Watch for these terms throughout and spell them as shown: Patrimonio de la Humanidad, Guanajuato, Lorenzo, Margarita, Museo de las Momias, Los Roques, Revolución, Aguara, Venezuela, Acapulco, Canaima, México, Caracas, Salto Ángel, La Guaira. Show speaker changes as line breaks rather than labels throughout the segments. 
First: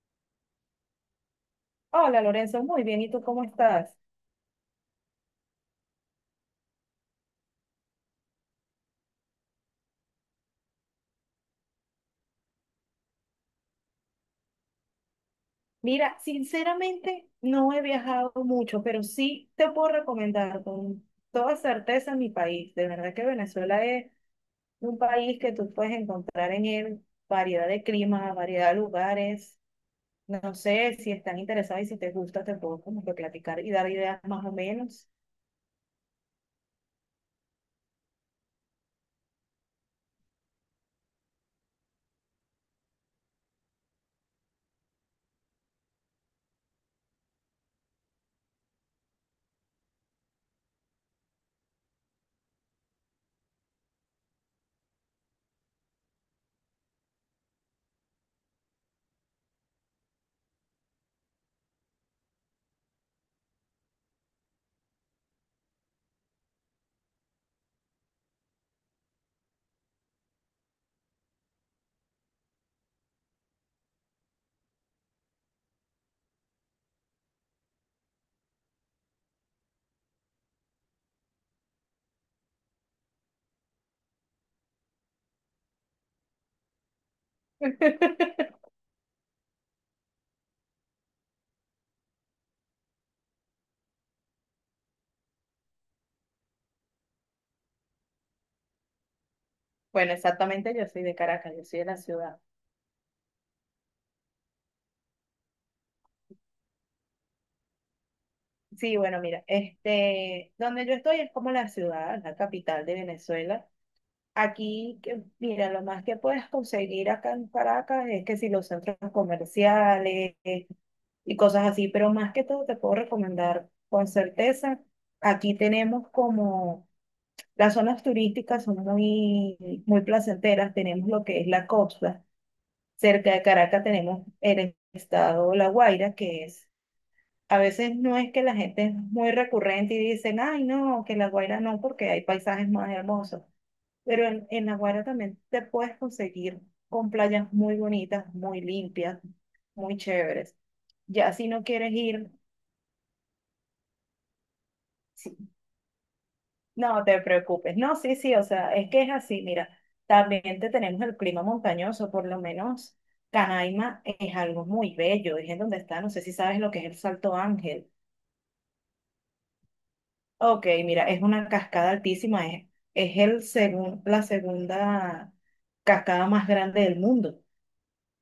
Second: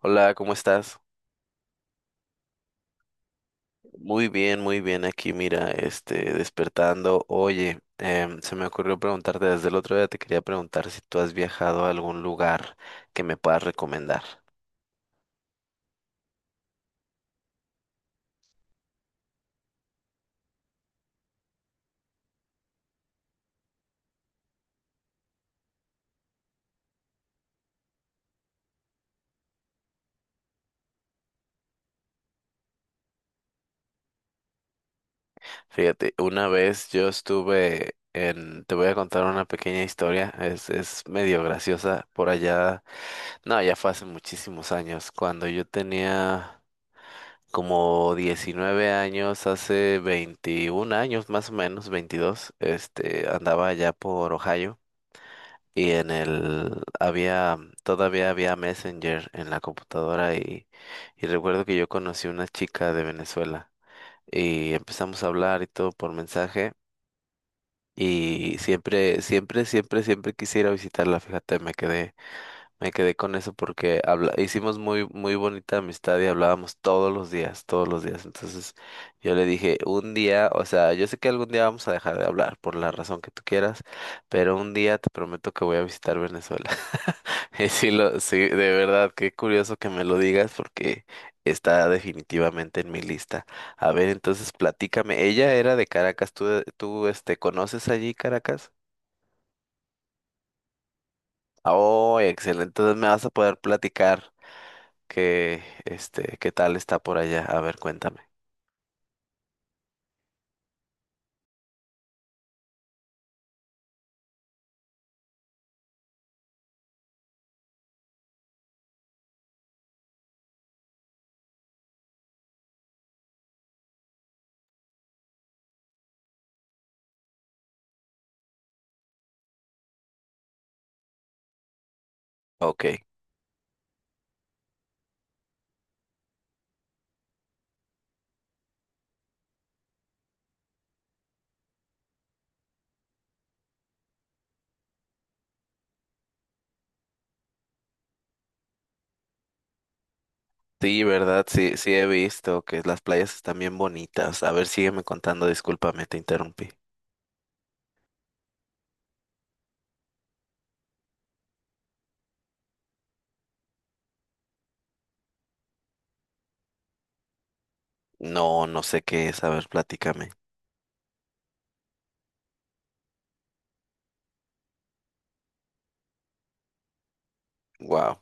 Hola, ¿cómo estás?
Hola Lorenzo, muy bien. ¿Y tú cómo estás?
Muy bien aquí, mira, este, despertando. Oye, se me ocurrió preguntarte desde el otro día, te quería preguntar si tú has viajado a algún lugar que me puedas recomendar.
Mira, sinceramente no he viajado mucho, pero sí te puedo recomendar con toda certeza mi país. De verdad que Venezuela es un país que tú puedes encontrar en él variedad de climas, variedad de lugares. No sé si están interesados y si te gusta, te puedo como que platicar y dar ideas más o menos.
Fíjate, una vez yo estuve en, te voy a contar una pequeña historia, es medio graciosa, por allá, no, ya fue hace muchísimos años, cuando yo tenía como 19 años, hace 21 años más o menos, 22, este, andaba allá por Ohio y en el había todavía había Messenger en la computadora y recuerdo que yo conocí una chica de Venezuela y empezamos a hablar y todo por mensaje y siempre quisiera visitarla, fíjate, me quedé con eso porque habla hicimos muy, muy bonita amistad y hablábamos todos los días, todos los días. Entonces yo le dije, un día, o sea, yo sé que algún día vamos a dejar de hablar por la razón que tú quieras, pero un día te prometo que voy a visitar Venezuela. Y sí, sí, de verdad, qué curioso que me lo digas porque está definitivamente en mi lista. A ver, entonces platícame. Ella era de Caracas, ¿tú este, conoces allí Caracas?
Bueno, exactamente, yo soy de Caracas, yo soy de la
Oh,
ciudad.
excelente, entonces me vas a poder platicar que, este, ¿qué tal está por allá? A ver, cuéntame.
Sí, bueno, mira, este, donde yo estoy es como la ciudad, la capital de Venezuela. Aquí, mira, lo más que puedes conseguir acá en Caracas es que si los centros comerciales y cosas así, pero más que todo te puedo recomendar con certeza. Aquí tenemos como las zonas turísticas son muy, muy placenteras. Tenemos lo que es la costa.
Ok.
Cerca de Caracas tenemos el estado La Guaira, que es, a veces no es que la gente es muy recurrente y dicen, ay, no, que La Guaira no, porque hay paisajes más hermosos. Pero en Aguara también te puedes conseguir con playas muy bonitas, muy limpias, muy chéveres.
Sí,
Ya
¿verdad?
si no
Sí, sí
quieres
he
ir,
visto que las playas están bien bonitas. A ver, sígueme
sí,
contando, discúlpame, te interrumpí.
no te preocupes. No, sí, sí, o sea, es que es así, mira, también te tenemos el clima montañoso, por lo menos Canaima es algo muy bello, es en donde está, no sé si sabes lo que es el Salto Ángel.
No, no sé qué es, a ver, platícame.
Ok, mira, es una cascada altísima, es el la segunda cascada más grande del mundo.
Wow.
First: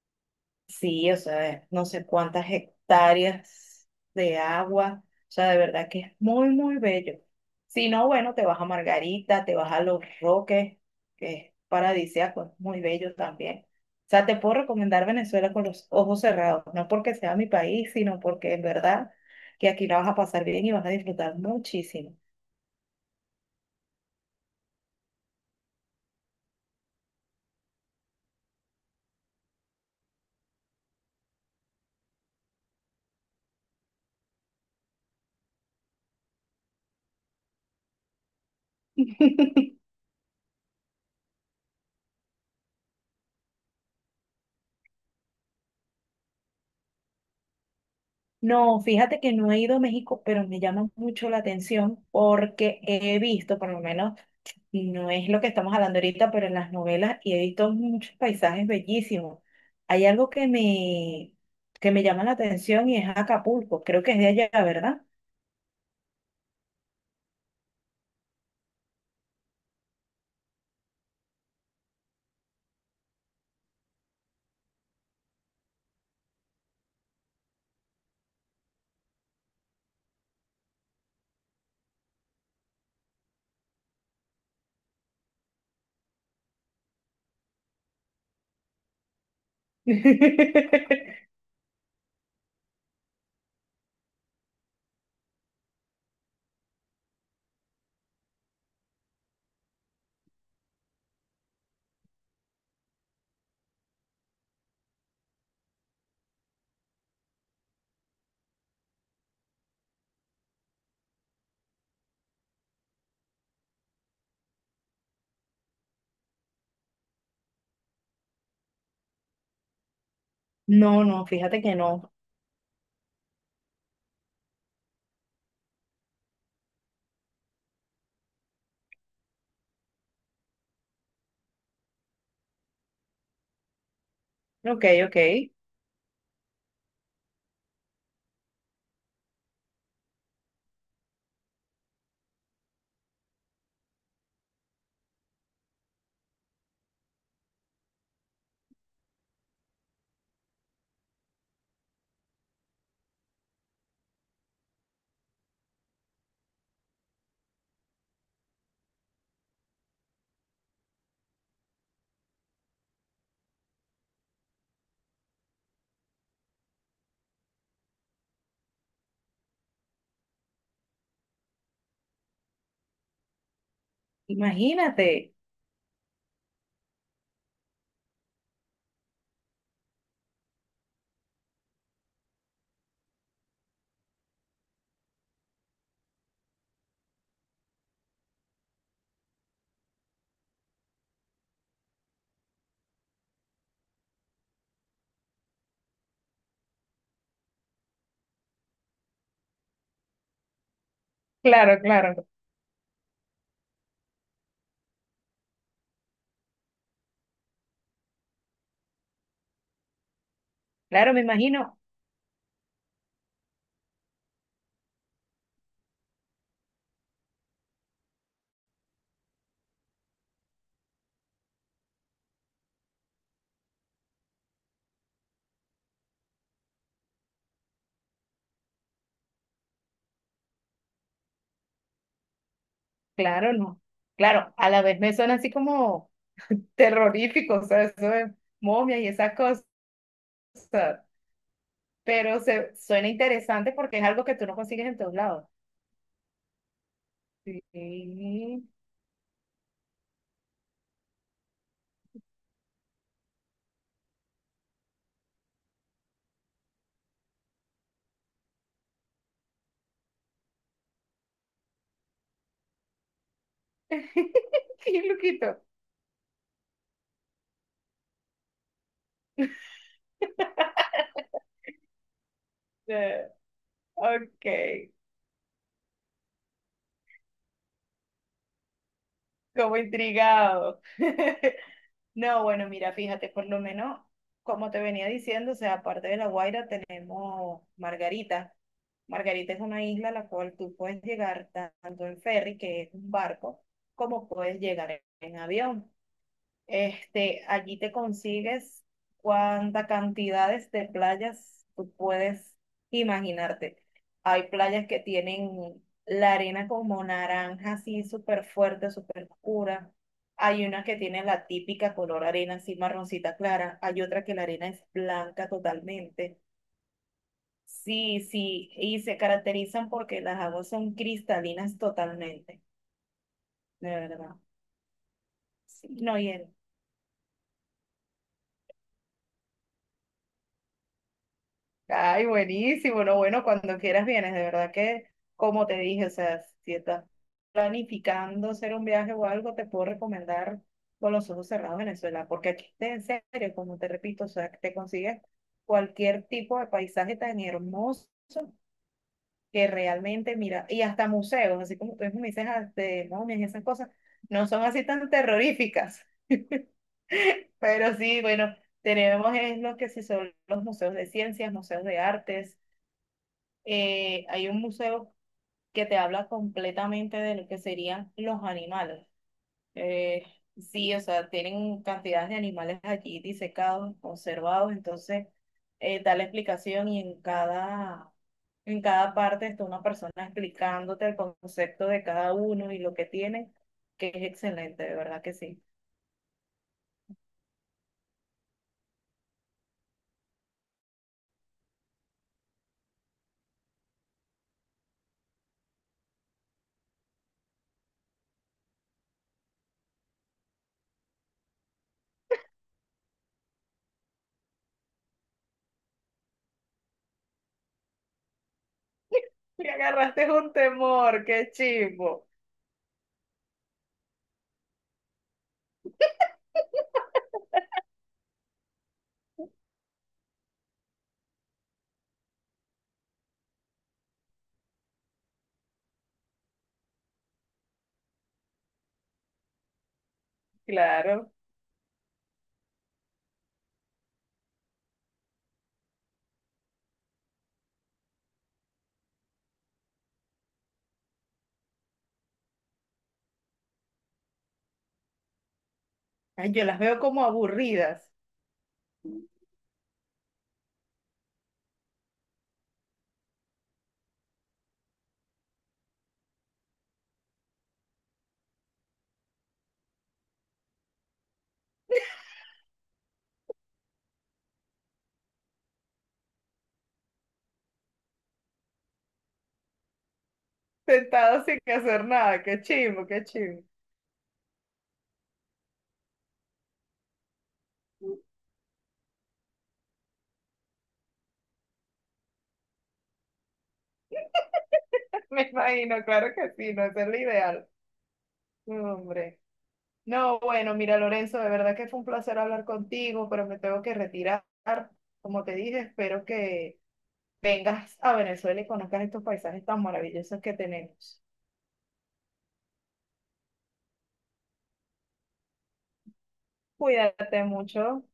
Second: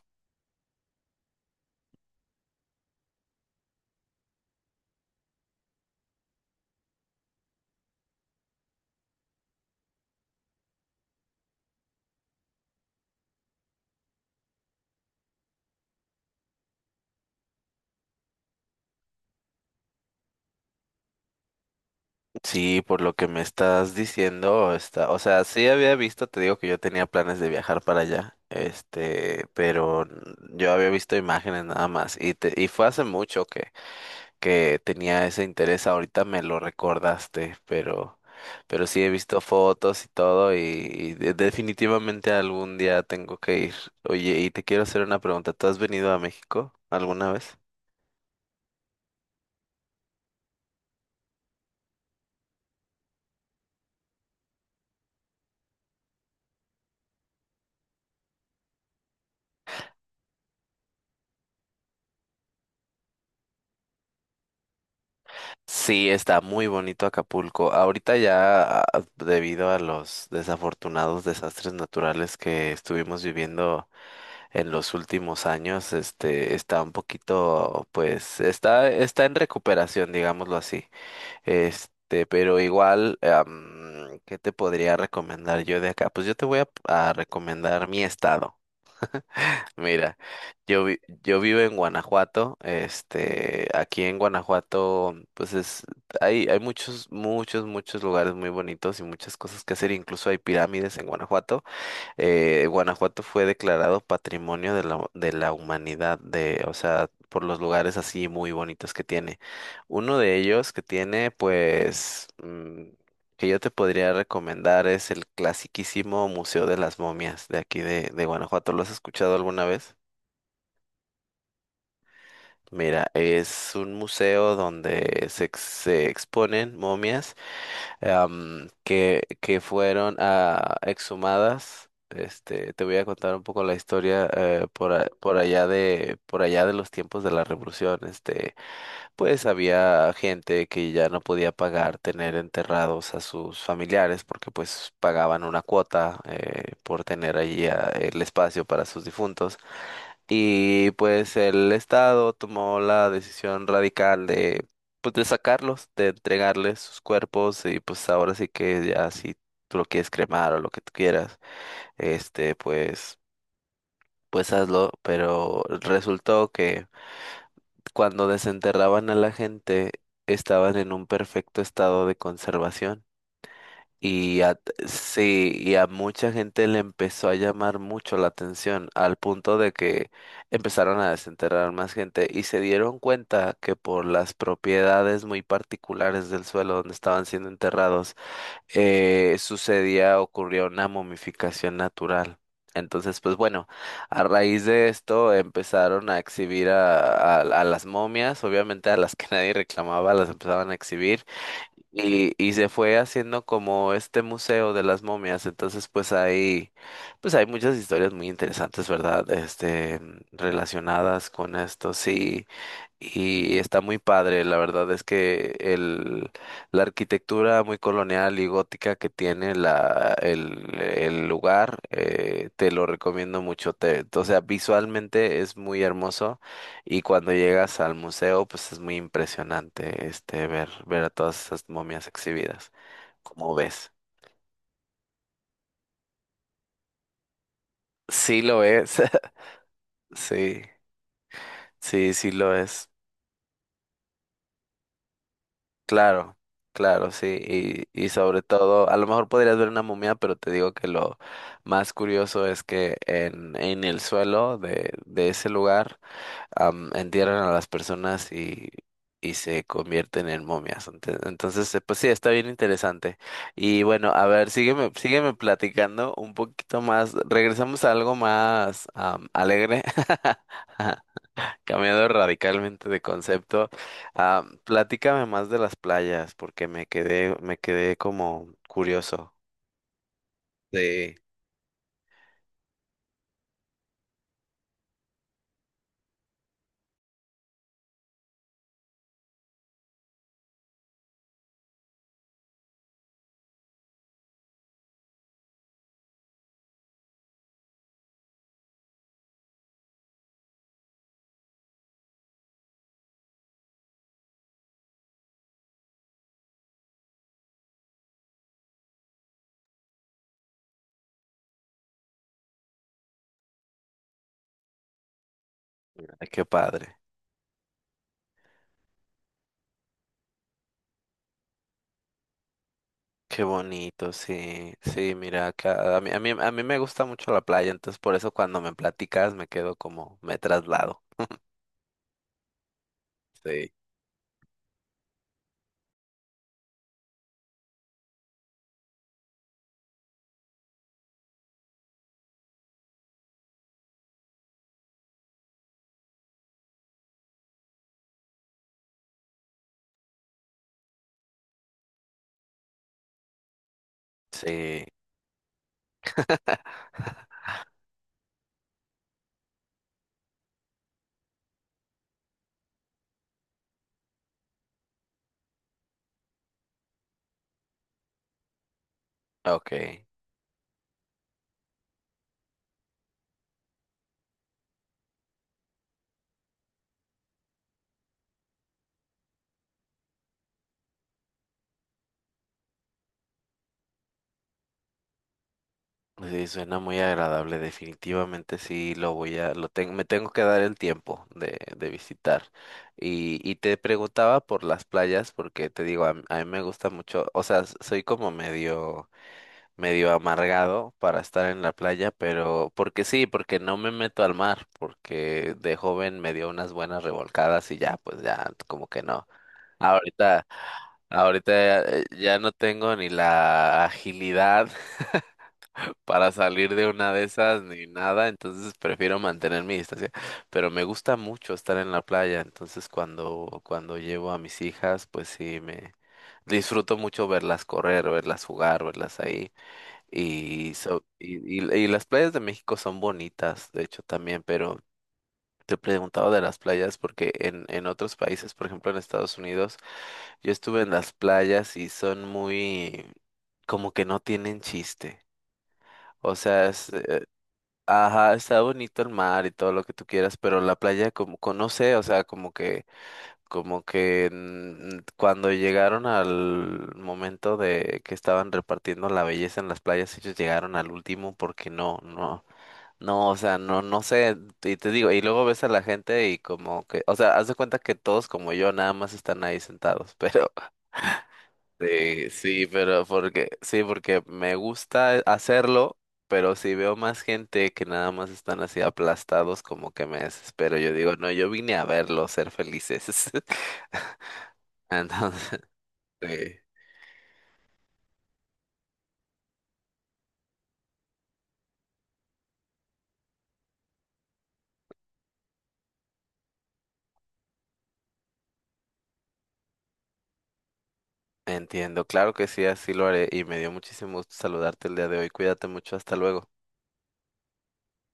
Sí, o sea, no sé cuántas hectáreas de agua, o sea, de verdad que es muy, muy bello. Si no, bueno, te vas a Margarita, te vas a Los Roques, que es paradisíaco, es muy bello también. O sea, te puedo recomendar Venezuela con los ojos cerrados, no porque sea mi país, sino porque en verdad que aquí la vas a pasar bien y vas a disfrutar muchísimo.
Sí, por lo que me estás diciendo, está, o sea, sí había visto, te digo que yo tenía planes de viajar para allá, este, pero yo había visto imágenes nada más y fue hace mucho que tenía ese interés, ahorita me lo recordaste, pero sí he visto fotos y todo y definitivamente algún día tengo que ir. Oye, y te quiero hacer una pregunta, ¿tú has venido a México alguna vez?
No, fíjate que no he ido a México, pero me llama mucho la atención porque he visto, por lo menos, no es lo que estamos hablando ahorita, pero en las novelas y he visto muchos paisajes bellísimos. Hay algo que que me llama la atención y es Acapulco. Creo que es de allá, ¿verdad?
Sí, está muy bonito Acapulco. Ahorita ya, debido a los desafortunados desastres naturales que estuvimos viviendo en los últimos años, este, está un poquito, pues, está en recuperación, digámoslo así. Este, pero igual, ¿qué te podría recomendar yo de acá? Pues yo te voy a recomendar mi estado. Mira, yo vivo en Guanajuato. Este, aquí en Guanajuato, pues es, hay muchos lugares muy bonitos y muchas cosas que hacer. Incluso hay pirámides en Guanajuato, Guanajuato fue declarado Patrimonio de de la Humanidad, de, o sea, por los lugares así muy bonitos que tiene. Uno de ellos que tiene, pues, que yo te podría recomendar es el clasiquísimo Museo de las Momias de aquí de Guanajuato. ¿Lo has escuchado alguna vez?
No, no, fíjate que no.
Mira, es un museo donde se, se exponen momias, que fueron exhumadas. Este, te voy a contar un poco la historia,
Ok, ok.
por allá de los tiempos de la Revolución. Este, pues había gente que ya no podía pagar tener enterrados a sus familiares porque pues pagaban una cuota, por tener allí, el espacio para sus difuntos. Y pues el Estado tomó la decisión radical de, pues, de sacarlos, de entregarles sus cuerpos y pues ahora sí que ya si tú lo quieres cremar o lo que tú quieras, este, pues, pues hazlo. Pero resultó que cuando desenterraban a la gente estaban en un perfecto estado de conservación. Y a,
Imagínate.
sí, y a mucha gente le empezó a llamar mucho la atención, al punto de que empezaron a desenterrar más gente y se dieron cuenta que por las propiedades muy particulares del suelo donde estaban siendo enterrados, ocurrió una momificación natural. Entonces, pues bueno, a raíz de esto empezaron a exhibir a las momias, obviamente a las que nadie reclamaba, las empezaban a exhibir.
Claro, claro.
Y se fue haciendo como este museo de las momias, entonces pues hay muchas historias muy interesantes, ¿verdad? Este,
Claro, me
relacionadas con
imagino.
esto, sí, y está muy padre, la verdad es que la arquitectura muy colonial y gótica que tiene el lugar, te lo recomiendo mucho, o sea, visualmente es muy hermoso. Y cuando llegas al museo, pues es muy impresionante este ver a todas esas momias exhibidas.
Claro,
¿Cómo
no.
ves?
Claro, a la vez me suena así como terrorífico, o sea, eso de
Sí lo
momias
es.
y esas cosas.
Sí, sí, sí
Pero
lo es.
suena interesante porque es algo que tú no consigues en todos lados.
Claro, claro, sí.
Sí.
Y sobre todo, a lo mejor podrías ver una momia, pero te digo que lo más curioso es que en el suelo de ese lugar, entierran a las personas y se convierten en momias. Entonces, pues sí, está bien interesante. Y bueno, a ver,
Qué
sígueme
loquito.
platicando un poquito más. Regresamos a algo más, alegre, cambiando radicalmente de
Eh,
concepto. Ah,
ok,
platícame más de las playas, porque me quedé como curioso
como intrigado.
de.
No, bueno, mira, fíjate, por lo menos, como te venía diciendo, o sea, aparte de La Guaira tenemos Margarita. Margarita es una isla a la cual tú puedes llegar tanto en ferry, que es un barco, como puedes llegar en avión. Este, allí te consigues cuántas cantidades de playas tú puedes imaginarte. Hay playas que tienen la arena como naranja, así súper fuerte, súper oscura. Hay una que tiene la típica color arena, así marroncita clara. Hay otra que la arena es blanca
Ay,
totalmente.
qué padre.
Sí, sí, y se caracterizan porque las aguas son cristalinas totalmente,
Qué
de
bonito,
verdad.
sí, sí, mira,
Sí,
acá,
no,
a mí me gusta mucho la playa, entonces por eso cuando me platicas me quedo como, me traslado.
ay, buenísimo, no, bueno,
Sí.
cuando quieras vienes, de verdad que, como te dije, o sea, si estás planificando hacer un viaje o algo, te puedo recomendar con los ojos cerrados Venezuela, porque aquí, en serio, como te repito, o sea, te consigues cualquier tipo de paisaje tan hermoso que realmente, mira, y hasta museos, así como tú mismo me dices, ah, de momias y esas cosas, no son
Sí,
así tan terroríficas. Pero sí, bueno, tenemos es lo que sí son los museos de ciencias, museos de artes, hay un museo que te habla completamente de lo que serían los animales.
ok,
Eh, sí, o sea, tienen cantidades de animales allí disecados, conservados, entonces da la explicación y en cada parte está una persona explicándote el concepto de cada uno y lo que tiene, que es excelente, de verdad que sí.
sí, suena muy agradable, definitivamente sí, lo tengo, me tengo que dar el tiempo de visitar. Y te preguntaba por las playas, porque te digo, a mí me gusta mucho, o sea, soy como medio, medio amargado para estar en la playa, pero porque sí, porque no me meto al mar, porque de joven me dio unas buenas revolcadas y ya, pues ya, como que no.
Me agarraste
Ahorita,
un temor, qué
ahorita,
chivo.
ya no tengo ni la agilidad para salir de una de esas ni nada, entonces prefiero mantener mi distancia, pero me gusta mucho estar en la playa, entonces cuando llevo a mis hijas, pues sí, me disfruto mucho verlas correr, verlas jugar, verlas ahí. Y, so-
Claro.
y, y las playas de México son bonitas, de hecho también, pero te preguntaba de las playas porque en otros países, por ejemplo en Estados Unidos, yo estuve en las playas y son muy como que no tienen chiste. O
Ay, yo
sea,
las veo como aburridas.
ajá, está bonito el mar y todo lo que tú quieras, pero la playa como, no sé, o sea, como que cuando llegaron al momento de que estaban repartiendo la belleza en las playas, ellos llegaron al último porque no, no. No, o sea, no, no sé, y te digo, y luego ves a la gente y como que, o sea, haz de cuenta que todos como yo nada más están ahí sentados, pero
Sentado sin hacer
sí,
nada. Qué
sí, pero
chimbo, qué
porque,
chimbo.
sí, porque me gusta hacerlo, pero si veo más gente que nada más están así aplastados, como que me desespero. Yo digo, no, yo vine a verlos ser felices.
Me
Entonces,
imagino,
sí,
claro que sí, no, ese es lo ideal. No, hombre. No, bueno, mira, Lorenzo, de verdad que fue un placer hablar contigo, pero me tengo que retirar. Como te dije, espero que vengas a Venezuela y conozcas estos paisajes tan maravillosos que tenemos.
entiendo, claro que sí, así lo haré, y me dio muchísimo gusto saludarte el día de hoy. Cuídate mucho, hasta luego.
Cuídate mucho.